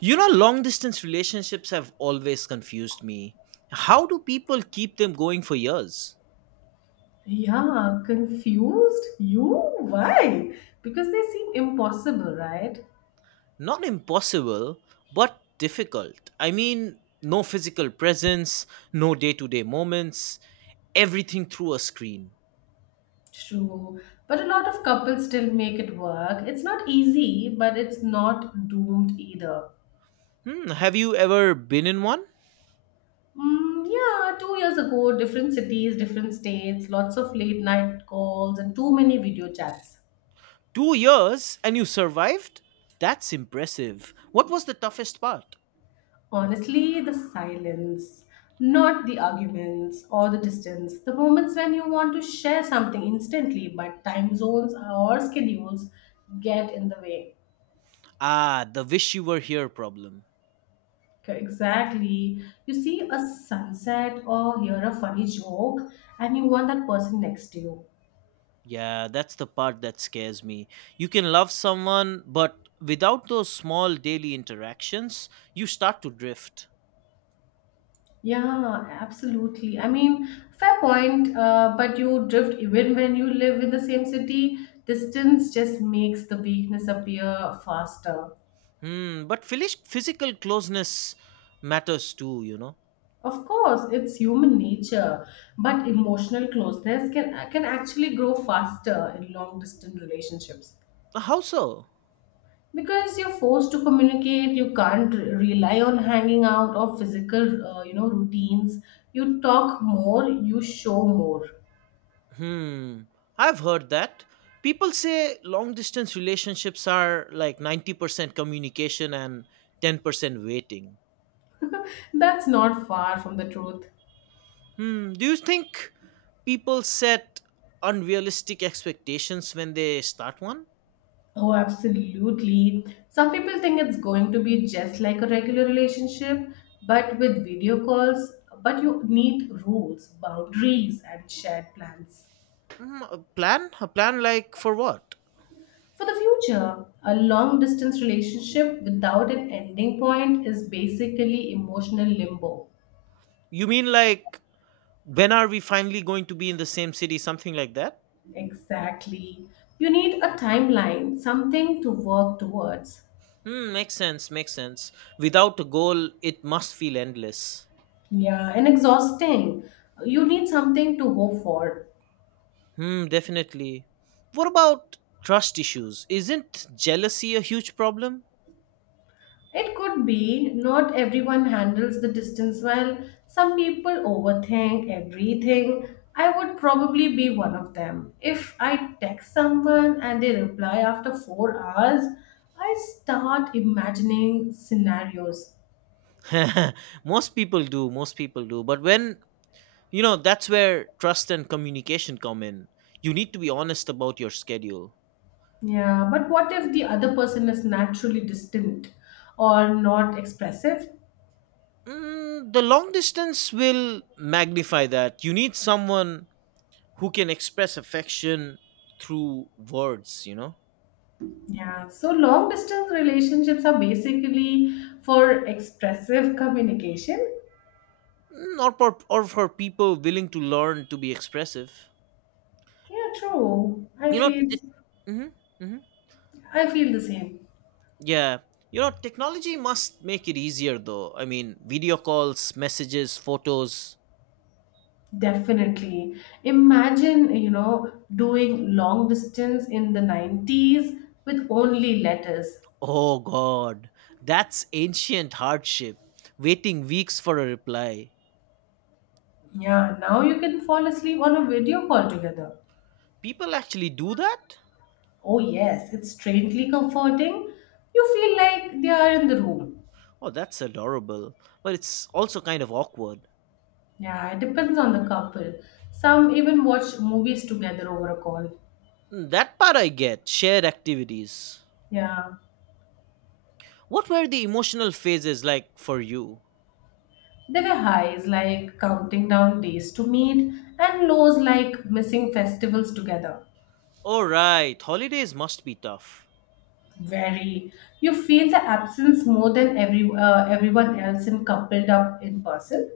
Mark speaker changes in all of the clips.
Speaker 1: You know, long distance relationships have always confused me. How do people keep them going for years?
Speaker 2: Yeah, confused? You? Why? Because they seem impossible, right?
Speaker 1: Not impossible, but difficult. I mean, no physical presence, no day to day moments, everything through a screen.
Speaker 2: True. But a lot of couples still make it work. It's not easy, but it's not doomed either.
Speaker 1: Have you ever been in one?
Speaker 2: Mm, yeah, 2 years ago, different cities, different states, lots of late night calls, and too many video chats.
Speaker 1: 2 years and you survived? That's impressive. What was the toughest part?
Speaker 2: Honestly, the silence, not the arguments or the distance, the moments when you want to share something instantly, but time zones or schedules get in the way.
Speaker 1: Ah, the wish you were here problem.
Speaker 2: Okay, exactly. You see a sunset or hear a funny joke, and you want that person next to you.
Speaker 1: Yeah, that's the part that scares me. You can love someone, but without those small daily interactions, you start to drift.
Speaker 2: Yeah, absolutely. I mean, fair point, but you drift even when you live in the same city. Distance just makes the weakness appear faster.
Speaker 1: But physical closeness matters too.
Speaker 2: Of course, it's human nature, but emotional closeness can actually grow faster in long distance relationships
Speaker 1: How so?
Speaker 2: because you're forced to communicate. You can't rely on hanging out or physical, routines. You talk more, you show more.
Speaker 1: Hmm, I've heard that. People say long distance relationships are like 90% communication and 10% waiting.
Speaker 2: That's not far from the truth.
Speaker 1: Do you think people set unrealistic expectations when they start one?
Speaker 2: Oh, absolutely. Some people think it's going to be just like a regular relationship, but with video calls, but you need rules, boundaries, and shared plans.
Speaker 1: A plan? A plan like for what?
Speaker 2: For the future, a long distance relationship without an ending point is basically emotional limbo.
Speaker 1: You mean, like when are we finally going to be in the same city? Something like that?
Speaker 2: Exactly. You need a timeline, something to work towards.
Speaker 1: Makes sense, makes sense. Without a goal, it must feel endless.
Speaker 2: Yeah, and exhausting. You need something to hope for.
Speaker 1: Hmm, definitely. What about trust issues? Isn't jealousy a huge problem?
Speaker 2: It could be, not everyone handles the distance well. Some people overthink everything. I would probably be one of them. If I text someone and they reply after 4 hours, I start imagining scenarios.
Speaker 1: Most people do, most people do. But that's where trust and communication come in. You need to be honest about your schedule.
Speaker 2: Yeah, but what if the other person is naturally distant or not expressive?
Speaker 1: The long distance will magnify that. You need someone who can express affection through words.
Speaker 2: Yeah, so long distance relationships are basically for expressive communication.
Speaker 1: Or for people willing to learn to be expressive.
Speaker 2: Yeah, true.
Speaker 1: You know, it, hmm hmm
Speaker 2: I feel the same.
Speaker 1: Yeah. Technology must make it easier, though. I mean, video calls, messages, photos.
Speaker 2: Definitely. Imagine, doing long distance in the 90s with only letters.
Speaker 1: Oh God, that's ancient hardship. Waiting weeks for a reply.
Speaker 2: Yeah, now you can fall asleep on a video call together.
Speaker 1: People actually do that?
Speaker 2: Oh, yes, it's strangely comforting. You feel like they are in the room.
Speaker 1: Oh, that's adorable, but it's also kind of awkward.
Speaker 2: Yeah, it depends on the couple. Some even watch movies together over a call.
Speaker 1: That part I get, shared activities.
Speaker 2: Yeah.
Speaker 1: What were the emotional phases like for you?
Speaker 2: There were highs like counting down days to meet and lows like missing festivals together.
Speaker 1: All right, holidays must be tough.
Speaker 2: Very. You feel the absence more than every everyone else in coupled up in person.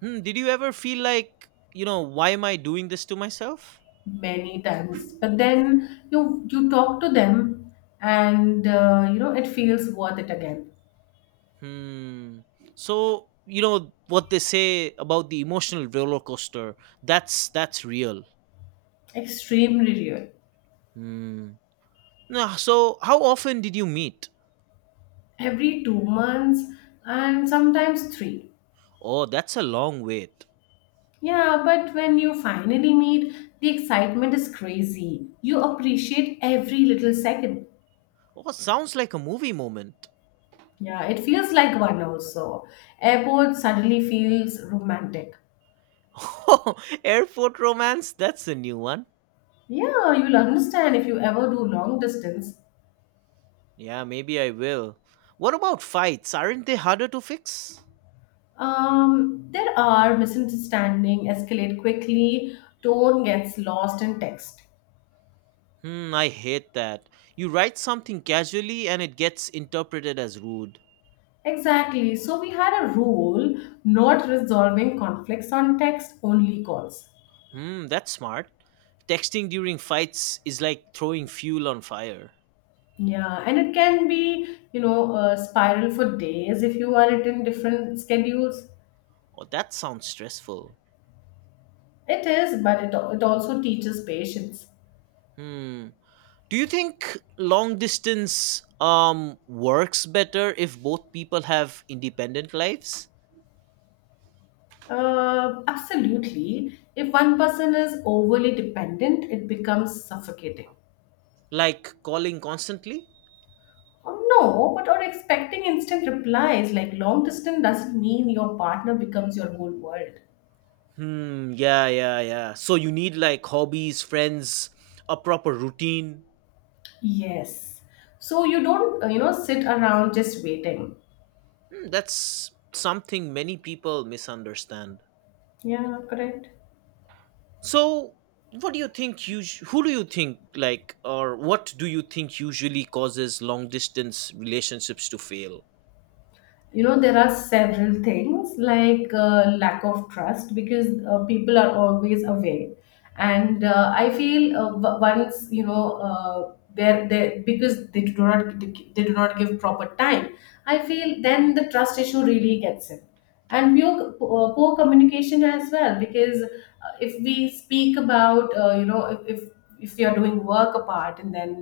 Speaker 1: Did you ever feel like why am I doing this to myself?
Speaker 2: Many times. But then you talk to them, and it feels worth it again.
Speaker 1: Hmm. So, what they say about the emotional roller coaster, that's real.
Speaker 2: Extremely real.
Speaker 1: Hmm. Nah, so how often did you meet?
Speaker 2: Every 2 months and sometimes three.
Speaker 1: Oh, that's a long wait.
Speaker 2: Yeah, but when you finally meet, the excitement is crazy. You appreciate every little second.
Speaker 1: Oh, sounds like a movie moment.
Speaker 2: Yeah, it feels like one also. Airport suddenly feels romantic.
Speaker 1: Oh, airport romance? That's a new one.
Speaker 2: Yeah, you'll understand if you ever do long distance.
Speaker 1: Yeah, maybe I will. What about fights? Aren't they harder to fix?
Speaker 2: There are misunderstanding escalate quickly, tone gets lost in text.
Speaker 1: I hate that. You write something casually and it gets interpreted as rude.
Speaker 2: Exactly. So we had a rule, not resolving conflicts on text, only calls.
Speaker 1: That's smart. Texting during fights is like throwing fuel on fire.
Speaker 2: Yeah, and it can be, a spiral for days if you are it in different schedules.
Speaker 1: Oh, that sounds stressful.
Speaker 2: It is, but it, it also teaches patience.
Speaker 1: Hmm. Do you think long distance works better if both people have independent lives?
Speaker 2: Absolutely. If one person is overly dependent, it becomes suffocating.
Speaker 1: Like calling constantly?
Speaker 2: Or no, but or expecting instant replies, like long distance doesn't mean your partner becomes your whole world.
Speaker 1: Hmm. Yeah. Yeah. Yeah. So you need, like, hobbies, friends, a proper routine.
Speaker 2: Yes. So you don't, sit around just waiting.
Speaker 1: That's something many people misunderstand.
Speaker 2: Yeah, correct.
Speaker 1: So, what do you think? You who do you think, like, or what do you think usually causes long distance relationships to fail?
Speaker 2: You know, there are several things like lack of trust because people are always away, and I feel once they're, they because they do not give proper time. I feel then the trust issue really gets in, and poor, poor communication as well, because if we speak about, if we are doing work apart, and then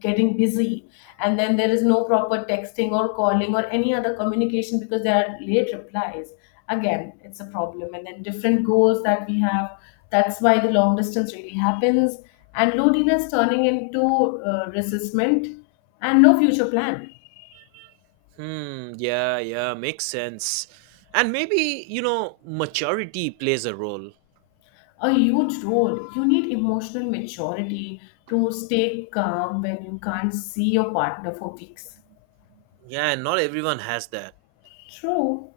Speaker 2: getting busy, and then there is no proper texting or calling or any other communication because there are late replies, again it's a problem, and then different goals that we have. That's why the long distance really happens, and loneliness turning into resentment and no future plan.
Speaker 1: Hmm. Yeah. Yeah. Makes sense. And maybe maturity plays a role.
Speaker 2: A huge role. You need emotional maturity to stay calm when you can't see your partner for weeks.
Speaker 1: Yeah. And not everyone has that.
Speaker 2: True.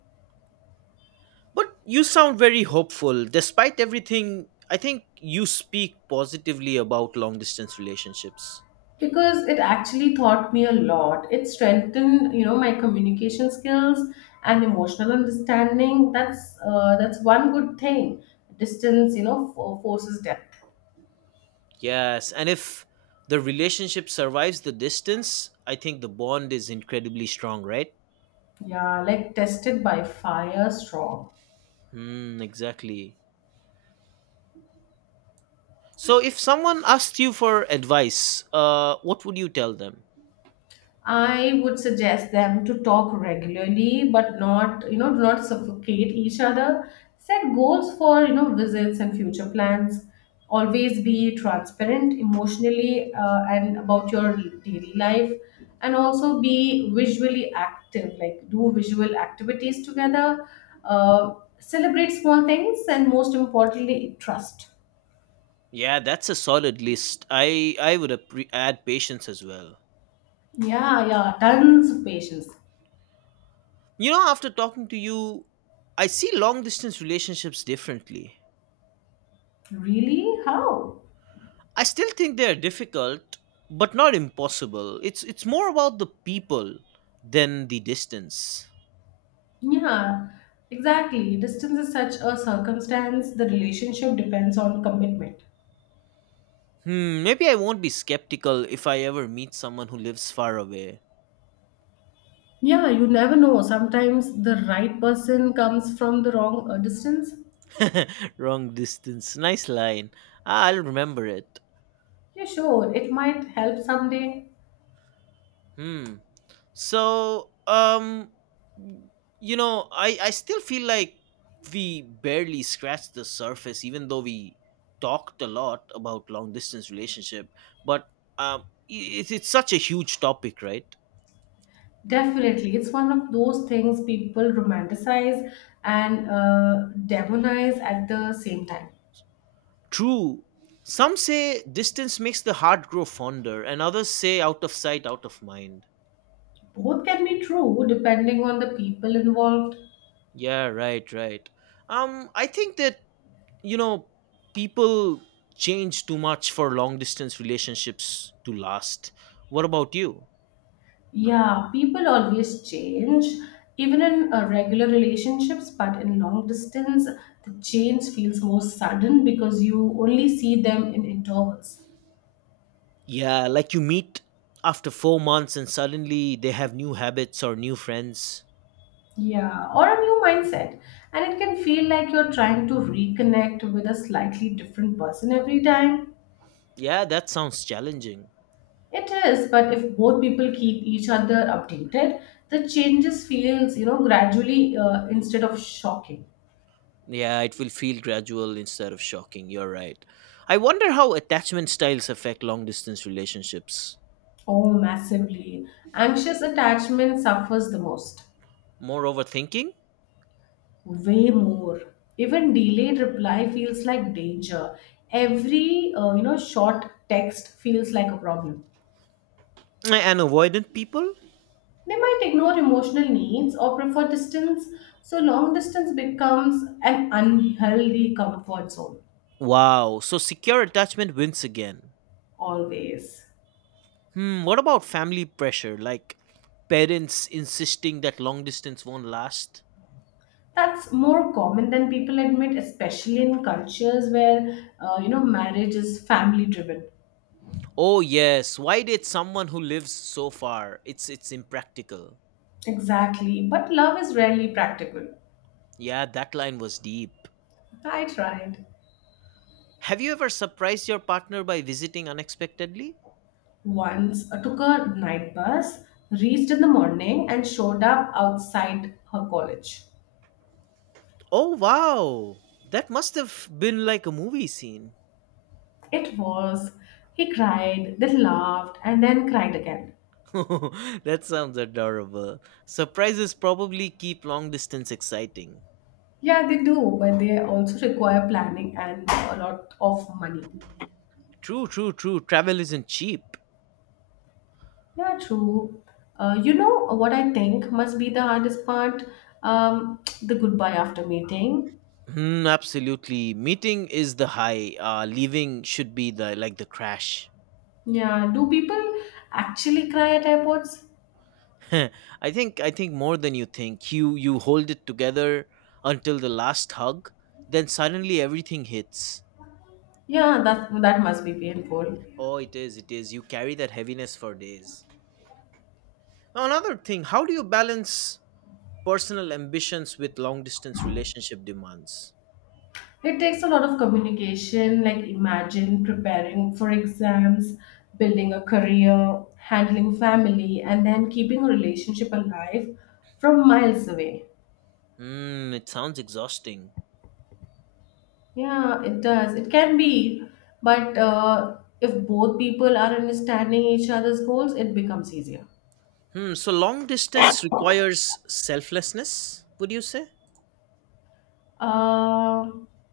Speaker 1: But you sound very hopeful. Despite everything, I think you speak positively about long distance relationships.
Speaker 2: Because it actually taught me a lot. It strengthened, my communication skills and emotional understanding. That's that's one good thing. Distance, forces depth.
Speaker 1: Yes, and if the relationship survives the distance, I think the bond is incredibly strong, right?
Speaker 2: Yeah, like tested by fire strong.
Speaker 1: Hmm, exactly. So if someone asked you for advice, what would you tell them?
Speaker 2: I would suggest them to talk regularly, but not, do not suffocate each other. Set goals for, visits and future plans. Always be transparent emotionally and about your daily life. And also be visually active, like do visual activities together. Celebrate small things, and most importantly, trust.
Speaker 1: Yeah, that's a solid list. I would appre add patience as well.
Speaker 2: Yeah, yeah, tons of patience.
Speaker 1: After talking to you, I see long distance relationships differently.
Speaker 2: Really? How?
Speaker 1: I still think they're difficult, but not impossible. It's more about the people than the distance.
Speaker 2: Yeah, exactly. Distance is such a circumstance, the relationship depends on commitment.
Speaker 1: Maybe I won't be skeptical if I ever meet someone who lives far away.
Speaker 2: Yeah, you never know. Sometimes the right person comes from the wrong distance.
Speaker 1: Wrong distance. Nice line. Ah, I'll remember it.
Speaker 2: Yeah, sure, it might help someday.
Speaker 1: Hmm. So, I still feel like we barely scratched the surface, even though we talked a lot about long distance relationship. But um, it's such a huge topic, right?
Speaker 2: Definitely. It's one of those things people romanticize and demonize at the same time.
Speaker 1: True. Some say distance makes the heart grow fonder, and others say out of sight, out of mind.
Speaker 2: Both can be true depending on the people involved.
Speaker 1: Yeah, right, right. I think that you know people change too much for long distance relationships to last. What about you?
Speaker 2: Yeah, people always change, even in regular relationships, but in long distance, the change feels more sudden because you only see them in intervals.
Speaker 1: Yeah, like you meet after 4 months and suddenly they have new habits or new friends.
Speaker 2: Yeah, or a new mindset. And it can feel like you're trying to reconnect with a slightly different person every time.
Speaker 1: Yeah, that sounds challenging.
Speaker 2: It is, but if both people keep each other updated, the changes feels, gradually instead of shocking.
Speaker 1: Yeah, it will feel gradual instead of shocking. You're right. I wonder how attachment styles affect long distance relationships.
Speaker 2: Oh, massively. Anxious attachment suffers the most.
Speaker 1: More overthinking.
Speaker 2: Way more. Even delayed reply feels like danger. Every short text feels like a problem.
Speaker 1: And avoidant people.
Speaker 2: They might ignore emotional needs or prefer distance, so long distance becomes an unhealthy comfort zone.
Speaker 1: Wow, so secure attachment wins again.
Speaker 2: Always.
Speaker 1: What about family pressure, like parents insisting that long distance won't last?
Speaker 2: That's more common than people admit, especially in cultures where marriage is family driven.
Speaker 1: Oh yes, why date someone who lives so far? It's impractical.
Speaker 2: Exactly, but love is rarely practical.
Speaker 1: Yeah, that line was deep.
Speaker 2: I tried.
Speaker 1: Have you ever surprised your partner by visiting unexpectedly?
Speaker 2: Once took a night bus, reached in the morning, and showed up outside her college.
Speaker 1: Oh wow, that must have been like a movie scene.
Speaker 2: It was. He cried, then laughed, and then cried again.
Speaker 1: That sounds adorable. Surprises probably keep long distance exciting.
Speaker 2: Yeah, they do, but they also require planning and a lot of money.
Speaker 1: True, true, true. Travel isn't cheap.
Speaker 2: Yeah, true. You know what I think must be the hardest part? The goodbye after meeting.
Speaker 1: Hmm, absolutely. Meeting is the high. Leaving should be, the like the crash.
Speaker 2: Yeah, do people actually cry at airports?
Speaker 1: I think, more than you think. You hold it together until the last hug, then suddenly everything hits.
Speaker 2: Yeah, that that must be painful.
Speaker 1: Oh, it is, it is. You carry that heaviness for days. Now, another thing, how do you balance personal ambitions with long distance relationship demands?
Speaker 2: It takes a lot of communication, like imagine preparing for exams, building a career, handling family, and then keeping a relationship alive from miles away.
Speaker 1: It sounds exhausting.
Speaker 2: Yeah, it does. It can be, but if both people are understanding each other's goals, it becomes easier.
Speaker 1: So long distance requires selflessness, would you say?
Speaker 2: Uh,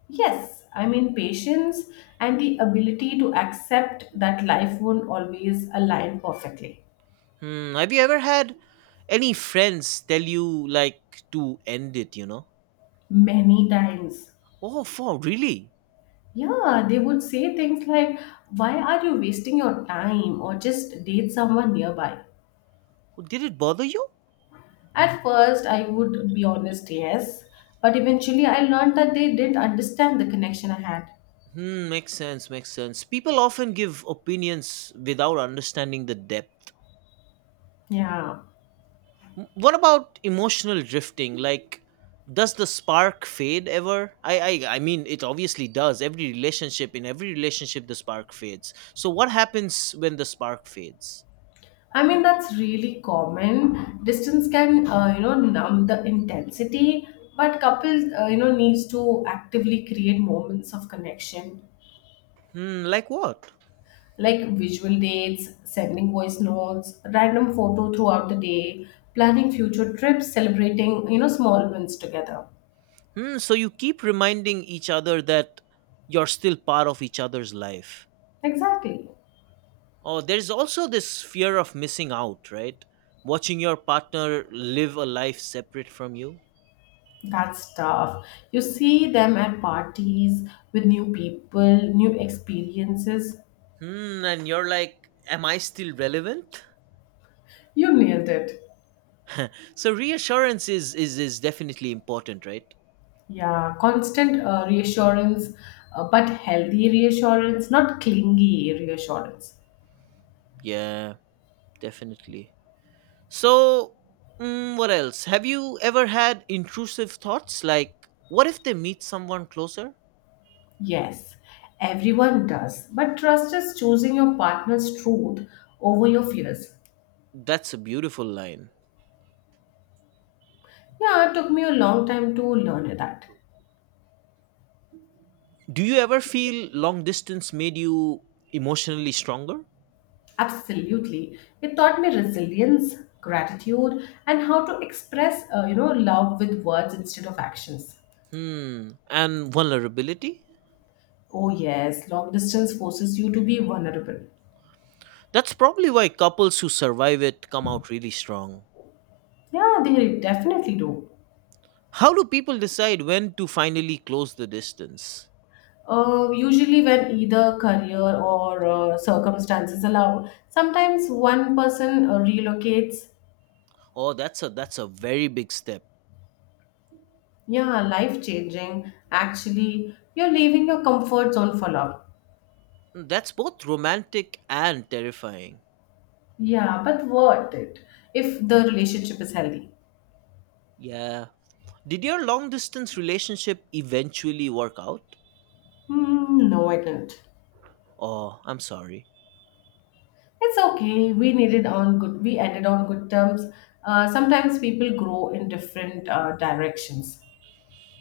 Speaker 2: yes, I mean, patience and the ability to accept that life won't always align perfectly.
Speaker 1: Have you ever had any friends tell you, like, to end it, you know?
Speaker 2: Many times.
Speaker 1: Oh, for really?
Speaker 2: Yeah, they would say things like, why are you wasting your time? Or just date someone nearby.
Speaker 1: Did it bother you?
Speaker 2: At first, I would be honest, yes, but eventually I learned that they didn't understand the connection I had.
Speaker 1: Makes sense, makes sense. People often give opinions without understanding the depth.
Speaker 2: Yeah,
Speaker 1: What about emotional drifting? Like, does the spark fade ever? I mean, it obviously does. Every relationship in every relationship the spark fades. So what happens when the spark fades?
Speaker 2: I mean, that's really common. Distance can, numb the intensity, but couples, needs to actively create moments of connection.
Speaker 1: Like what?
Speaker 2: Like visual dates, sending voice notes, random photo throughout the day, planning future trips, celebrating, small wins together.
Speaker 1: So you keep reminding each other that you're still part of each other's life.
Speaker 2: Exactly.
Speaker 1: Oh, there's also this fear of missing out, right? Watching your partner live a life separate from you.
Speaker 2: That's tough. You see them at parties with new people, new experiences.
Speaker 1: And you're like, am I still relevant?
Speaker 2: You nailed it.
Speaker 1: So reassurance is definitely important, right?
Speaker 2: Yeah, constant reassurance, but healthy reassurance, not clingy reassurance.
Speaker 1: Yeah, definitely. So, what else? Have you ever had intrusive thoughts like, what if they meet someone closer?
Speaker 2: Yes, everyone does. But trust is choosing your partner's truth over your fears.
Speaker 1: That's a beautiful line.
Speaker 2: Yeah, it took me a long time to learn that.
Speaker 1: Do you ever feel long distance made you emotionally stronger?
Speaker 2: Absolutely. It taught me resilience, gratitude, and how to express, love with words instead of actions.
Speaker 1: Hmm. And vulnerability?
Speaker 2: Oh, yes, long distance forces you to be vulnerable.
Speaker 1: That's probably why couples who survive it come out really strong.
Speaker 2: Yeah, they definitely do.
Speaker 1: How do people decide when to finally close the distance?
Speaker 2: Usually, when either career or circumstances allow, sometimes one person relocates.
Speaker 1: Oh, that's a very big step.
Speaker 2: Yeah, life changing. Actually, you're leaving your comfort zone for love.
Speaker 1: That's both romantic and terrifying.
Speaker 2: Yeah, but worth it if the relationship is healthy.
Speaker 1: Yeah. Did your long distance relationship eventually work out?
Speaker 2: Hmm, no, I didn't.
Speaker 1: Oh, I'm sorry.
Speaker 2: It's okay. We needed on good. We ended on good terms. Sometimes people grow in different directions.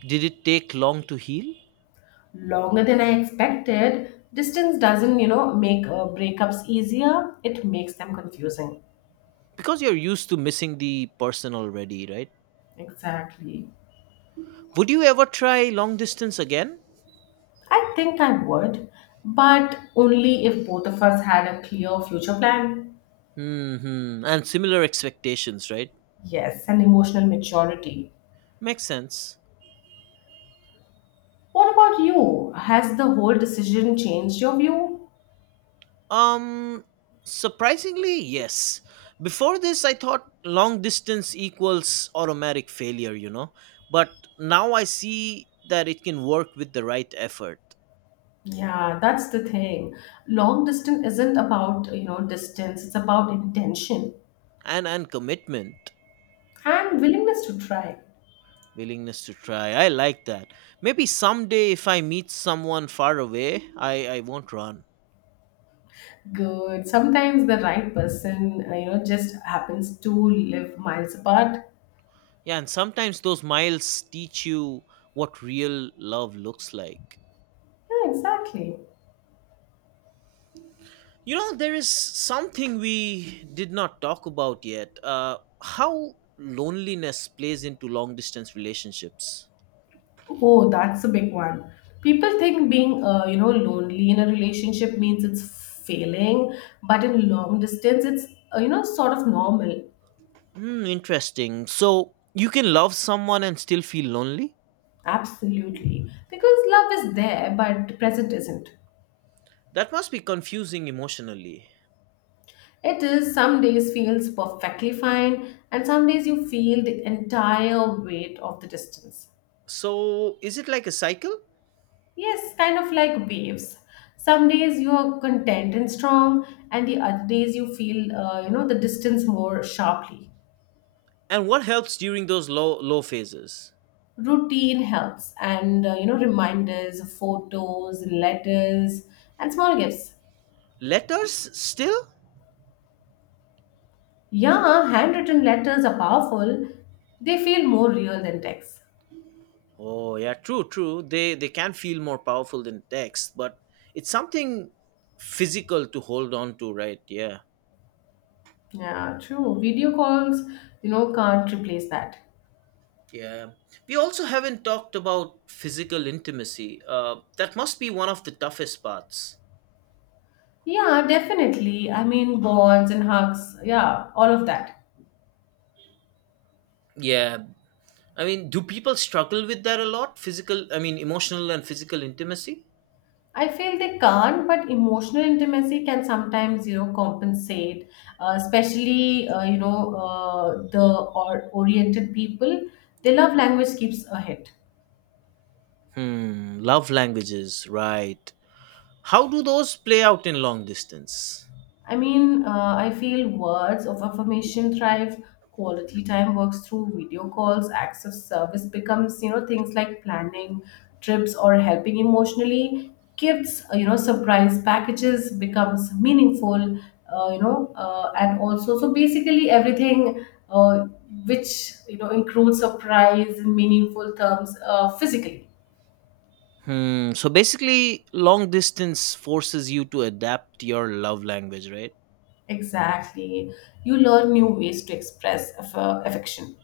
Speaker 1: Did it take long to heal?
Speaker 2: Longer than I expected. Distance doesn't, make breakups easier. It makes them confusing.
Speaker 1: Because you're used to missing the person already, right?
Speaker 2: Exactly.
Speaker 1: Would you ever try long distance again?
Speaker 2: I think I would, but only if both of us had a clear future plan.
Speaker 1: Hmm. And similar expectations, right?
Speaker 2: Yes, and emotional maturity.
Speaker 1: Makes sense.
Speaker 2: What about you? Has the whole decision changed your view?
Speaker 1: Um, Surprisingly, yes. Before this, I thought long distance equals automatic failure. But now I see that it can work with the right effort,
Speaker 2: Yeah, that's the thing. Long distance isn't about, distance, it's about intention
Speaker 1: and commitment,
Speaker 2: and willingness to try.
Speaker 1: willingness to try. I like that. Maybe someday, if I meet someone far away, I won't run.
Speaker 2: Good. Sometimes the right person, just happens to live miles apart.
Speaker 1: Yeah, and sometimes those miles teach you what real love looks like.
Speaker 2: Yeah, exactly.
Speaker 1: There is something we did not talk about yet, how loneliness plays into long distance relationships.
Speaker 2: Oh, that's a big one. People think being, lonely in a relationship means it's failing, but in long distance, it's, sort of normal.
Speaker 1: Hmm, interesting. So, you can love someone and still feel lonely?
Speaker 2: Absolutely. Because love is there, but present isn't.
Speaker 1: That must be confusing emotionally.
Speaker 2: It is, some days feels perfectly fine, and some days you feel the entire weight of the distance.
Speaker 1: So, is it like a cycle?
Speaker 2: Yes, kind of like waves. Some days you are content and strong, and the other days you feel, the distance more sharply.
Speaker 1: And what helps during those low phases?
Speaker 2: Routine helps, and reminders, photos, letters, and small gifts.
Speaker 1: Letters still?
Speaker 2: Yeah, handwritten letters are powerful. They feel more real than text.
Speaker 1: Oh yeah, true, true. They can feel more powerful than text, but it's something physical to hold on to, right? Yeah.
Speaker 2: Yeah, true. Video calls, can't replace that.
Speaker 1: Yeah. We also haven't talked about physical intimacy. That must be one of the toughest parts.
Speaker 2: Yeah, definitely. I mean, bonds and hugs, yeah, all of that.
Speaker 1: Yeah. I mean, do people struggle with that a lot? Physical, I mean, emotional and physical intimacy?
Speaker 2: I feel they can't, but emotional intimacy can sometimes, you know, compensate, especially, the oriented people. Their love language keeps ahead.
Speaker 1: Love languages, right. How do those play out in long distance?
Speaker 2: I feel words of affirmation thrive. Quality time works through video calls. Acts of service becomes, you know, things like planning trips or helping emotionally. Gifts, you know, surprise packages becomes meaningful. And also so basically everything uh, which you know includes surprise in meaningful terms physically.
Speaker 1: Hmm. So basically, long distance forces you to adapt your love language, right?
Speaker 2: Exactly, you learn new ways to express affection.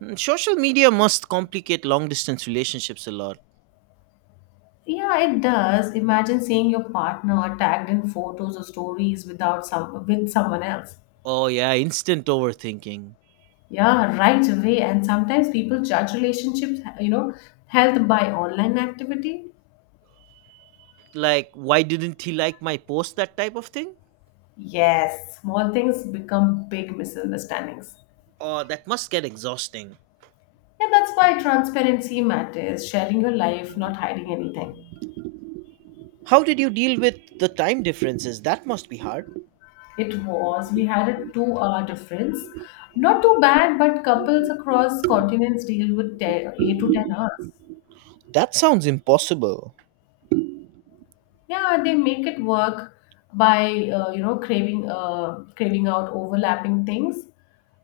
Speaker 1: Social media must complicate long distance relationships a lot.
Speaker 2: Yeah, it does. Imagine seeing your partner tagged in photos or stories without some with someone else.
Speaker 1: Oh, yeah, instant overthinking.
Speaker 2: Yeah, right away. And sometimes people judge relationships, you know, health by online activity.
Speaker 1: Like, why didn't he like my post? That type of thing?
Speaker 2: Yes, small things become big misunderstandings.
Speaker 1: Oh, that must get exhausting.
Speaker 2: Yeah, that's why transparency matters. Sharing your life, not hiding anything.
Speaker 1: How did you deal with the time differences? That must be hard.
Speaker 2: It was. We had a two-hour difference. Not too bad, but couples across continents deal with 10, 8 to 10 hours.
Speaker 1: That sounds impossible.
Speaker 2: Yeah, they make it work by you know craving out overlapping things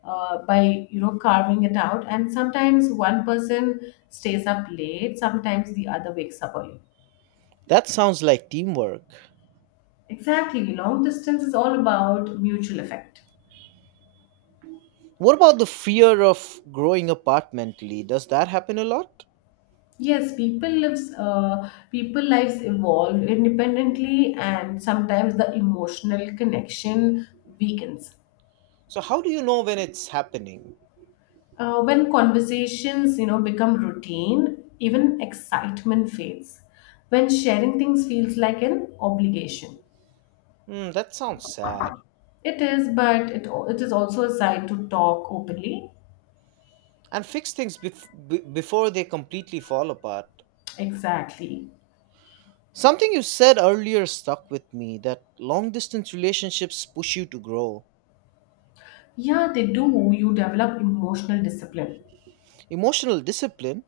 Speaker 2: by you know carving it out, and sometimes one person stays up late, sometimes the other wakes up early.
Speaker 1: That sounds like teamwork.
Speaker 2: Exactly, long distance is all about mutual effect.
Speaker 1: What about the fear of growing apart mentally? Does that happen a lot?
Speaker 2: Yes, people lives evolve independently, and sometimes the emotional connection weakens.
Speaker 1: So, how do you know when it's happening?
Speaker 2: When conversations, you know, become routine, even excitement fades. When sharing things feels like an obligation,
Speaker 1: That sounds sad.
Speaker 2: it is, but it is also a side to talk openly.
Speaker 1: And fix things before they completely fall apart.
Speaker 2: Exactly.
Speaker 1: Something you said earlier stuck with me, that long distance relationships push you to grow.
Speaker 2: Yeah, they do. You develop emotional discipline.
Speaker 1: Emotional discipline?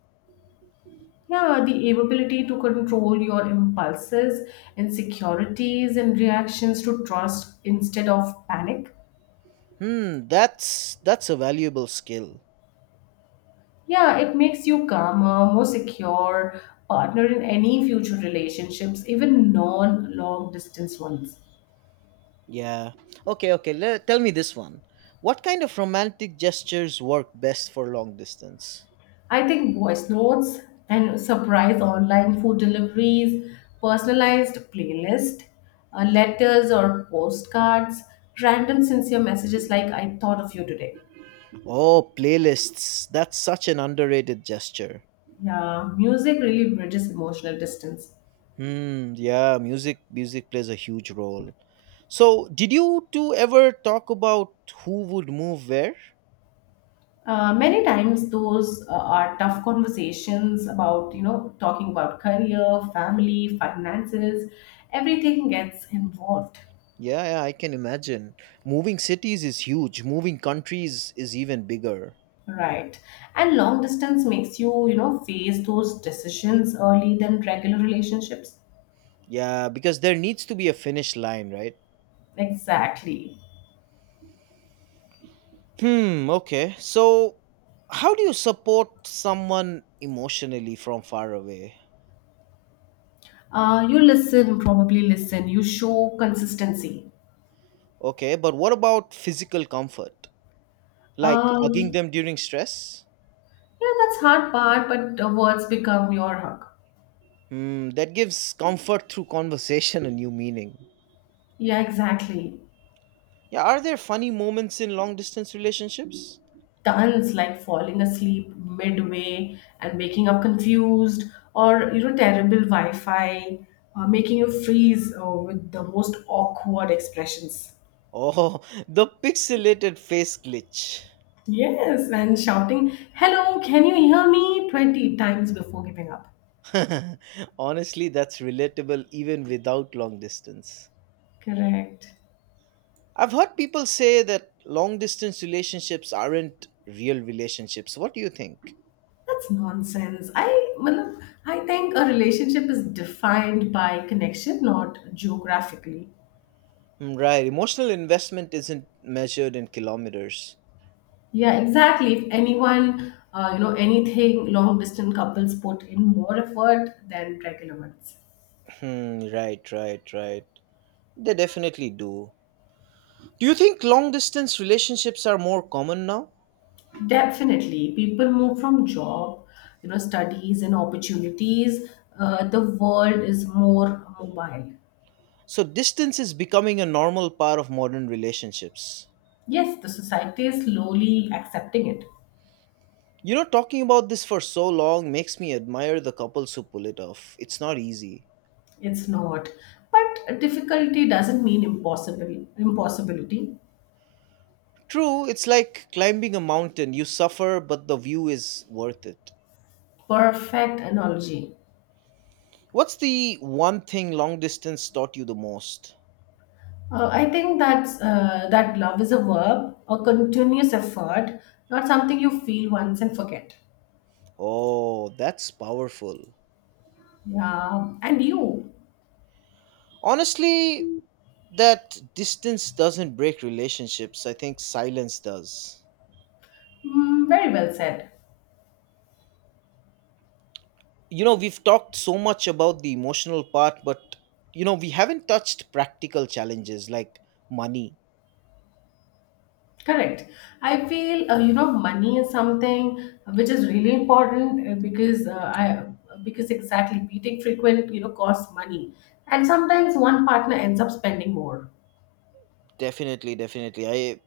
Speaker 2: Yeah, the ability to control your impulses, insecurities, and reactions to trust instead of panic.
Speaker 1: That's a valuable skill.
Speaker 2: Yeah, it makes you calmer, more secure partner in any future relationships, even non long distance ones.
Speaker 1: Yeah. Okay, okay. Tell me this one. What kind of romantic gestures work best for long distance?
Speaker 2: I think voice notes and surprise online food deliveries, personalized playlist, letters or postcards, random sincere messages like I thought of you today.
Speaker 1: Oh, playlists. That's such an underrated gesture.
Speaker 2: Yeah, music really bridges emotional distance.
Speaker 1: Hmm, yeah, music plays a huge role. So, did you two ever talk about who would move where?
Speaker 2: Many times those are tough conversations about you know talking about career family finances everything gets involved.
Speaker 1: Yeah, yeah, I can imagine. Moving cities is huge, moving countries is even bigger.
Speaker 2: Right, and long distance makes you you know face those decisions early than regular relationships.
Speaker 1: Yeah, because there needs to be a finish line, right?
Speaker 2: Exactly.
Speaker 1: Hmm, okay. So, how do you support someone emotionally from far away?
Speaker 2: You listen, probably listen, you show consistency.
Speaker 1: Okay, but what about physical comfort? Like
Speaker 2: uh,
Speaker 1: hugging them during stress?
Speaker 2: yeah, that's hard part but words become your hug.
Speaker 1: That gives comfort through conversation a new meaning.
Speaker 2: Yeah, exactly.
Speaker 1: Yeah, are there funny moments in long distance relationships?
Speaker 2: Tons, like falling asleep midway and waking up confused, or you know terrible wi-fi making you freeze with the most awkward expressions.
Speaker 1: Oh, the pixelated face glitch.
Speaker 2: Yes, and shouting hello can you hear me 20 times before giving up.
Speaker 1: Honestly, that's relatable even without long distance.
Speaker 2: Correct.
Speaker 1: I've heard people say that long distance relationships aren't real relationships. What do you think?
Speaker 2: That's nonsense. I think a relationship is defined by connection, not geographically.
Speaker 1: Hmm, right, emotional investment isn't measured in kilometers.
Speaker 2: Yeah, exactly. If anyone, anything long distance couples put in more effort than regular ones.
Speaker 1: Hmm, right, right, right. They definitely do. Do you think long distance relationships are more common now?
Speaker 2: Definitely. People move from job, you know, studies and opportunities. The world is more mobile.
Speaker 1: So distance is becoming a normal part of modern relationships.
Speaker 2: Yes, the society is slowly accepting it.
Speaker 1: Talking about this for so long makes me admire the couples who pull it off. It's not easy.
Speaker 2: It's not. But difficulty doesn't mean impossible impossibility.
Speaker 1: True, it's like climbing a mountain. You suffer, but the view is worth it.
Speaker 2: Perfect analogy.
Speaker 1: What's the one thing long distance taught you the most?
Speaker 2: I think that love is a verb, a continuous effort, not something you feel once and forget.
Speaker 1: Oh, that's powerful.
Speaker 2: Yeah, and you,
Speaker 1: Honestly, that distance doesn't break relationships. I think silence does.
Speaker 2: mm, very well said.
Speaker 1: We've talked so much about the emotional part, but we haven't touched practical challenges like money.
Speaker 2: Correct. I feel you know money is something which is really important I because exactly beating frequent you know costs money, and sometimes one partner ends up spending more.
Speaker 1: Definitely definitely i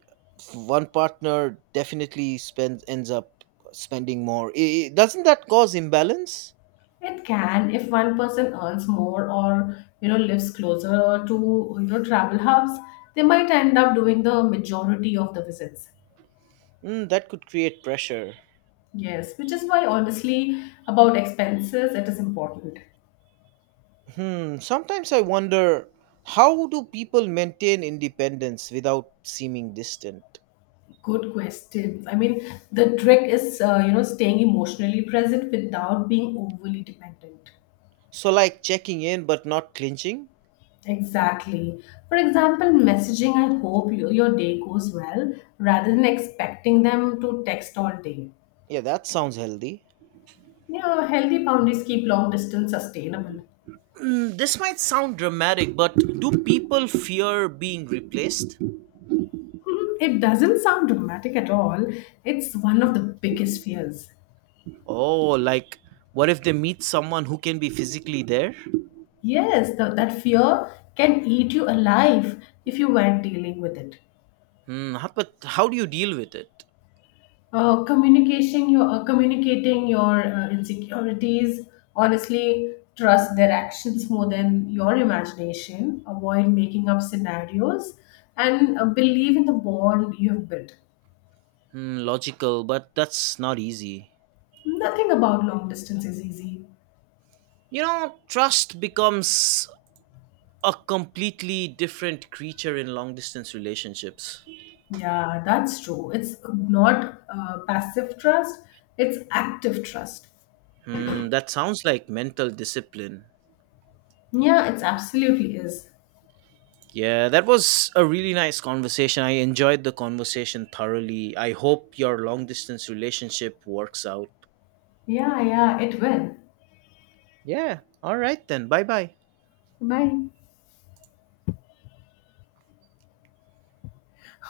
Speaker 1: One partner definitely spends ends up spending more. Doesn't that cause imbalance?
Speaker 2: It can, if one person earns more or you know lives closer to you know travel hubs, they might end up doing the majority of the visits.
Speaker 1: That could create pressure.
Speaker 2: Yes, which is why honestly about expenses it is important.
Speaker 1: Sometimes I wonder, how do people maintain independence without seeming distant?
Speaker 2: Good question. I mean, the trick is you know staying emotionally present without being overly dependent.
Speaker 1: So, like checking in but not clinching?
Speaker 2: Exactly. For example, messaging, I hope you, your day goes well, rather than expecting them to text all day.
Speaker 1: Yeah, that sounds healthy.
Speaker 2: Yeah, healthy boundaries keep long distance sustainable.
Speaker 1: This might sound dramatic, but do people fear being replaced?
Speaker 2: Hmm, it doesn't sound dramatic at all. It's one of the biggest fears.
Speaker 1: Oh, like what if they meet someone who can be physically there?
Speaker 2: Yes, that fear can eat you alive if you weren't dealing with it.
Speaker 1: But how do you deal with it?
Speaker 2: Communication your Communicating your insecurities. Honestly, trust their actions more than your imagination. Avoid making up scenarios, and believe in the bond you have built.
Speaker 1: Logical, but that's not easy.
Speaker 2: Nothing about long distance is easy.
Speaker 1: Trust becomes a completely different creature in long distance relationships.
Speaker 2: Yeah, that's true. It's not passive trust, it's active trust.
Speaker 1: That sounds like mental discipline.
Speaker 2: Yeah, it's absolutely is.
Speaker 1: Yeah, that was a really nice conversation. I enjoyed the conversation thoroughly. I hope your long distance relationship works out.
Speaker 2: Yeah, yeah, it will.
Speaker 1: Yeah. All right then. Bye bye.
Speaker 2: Bye.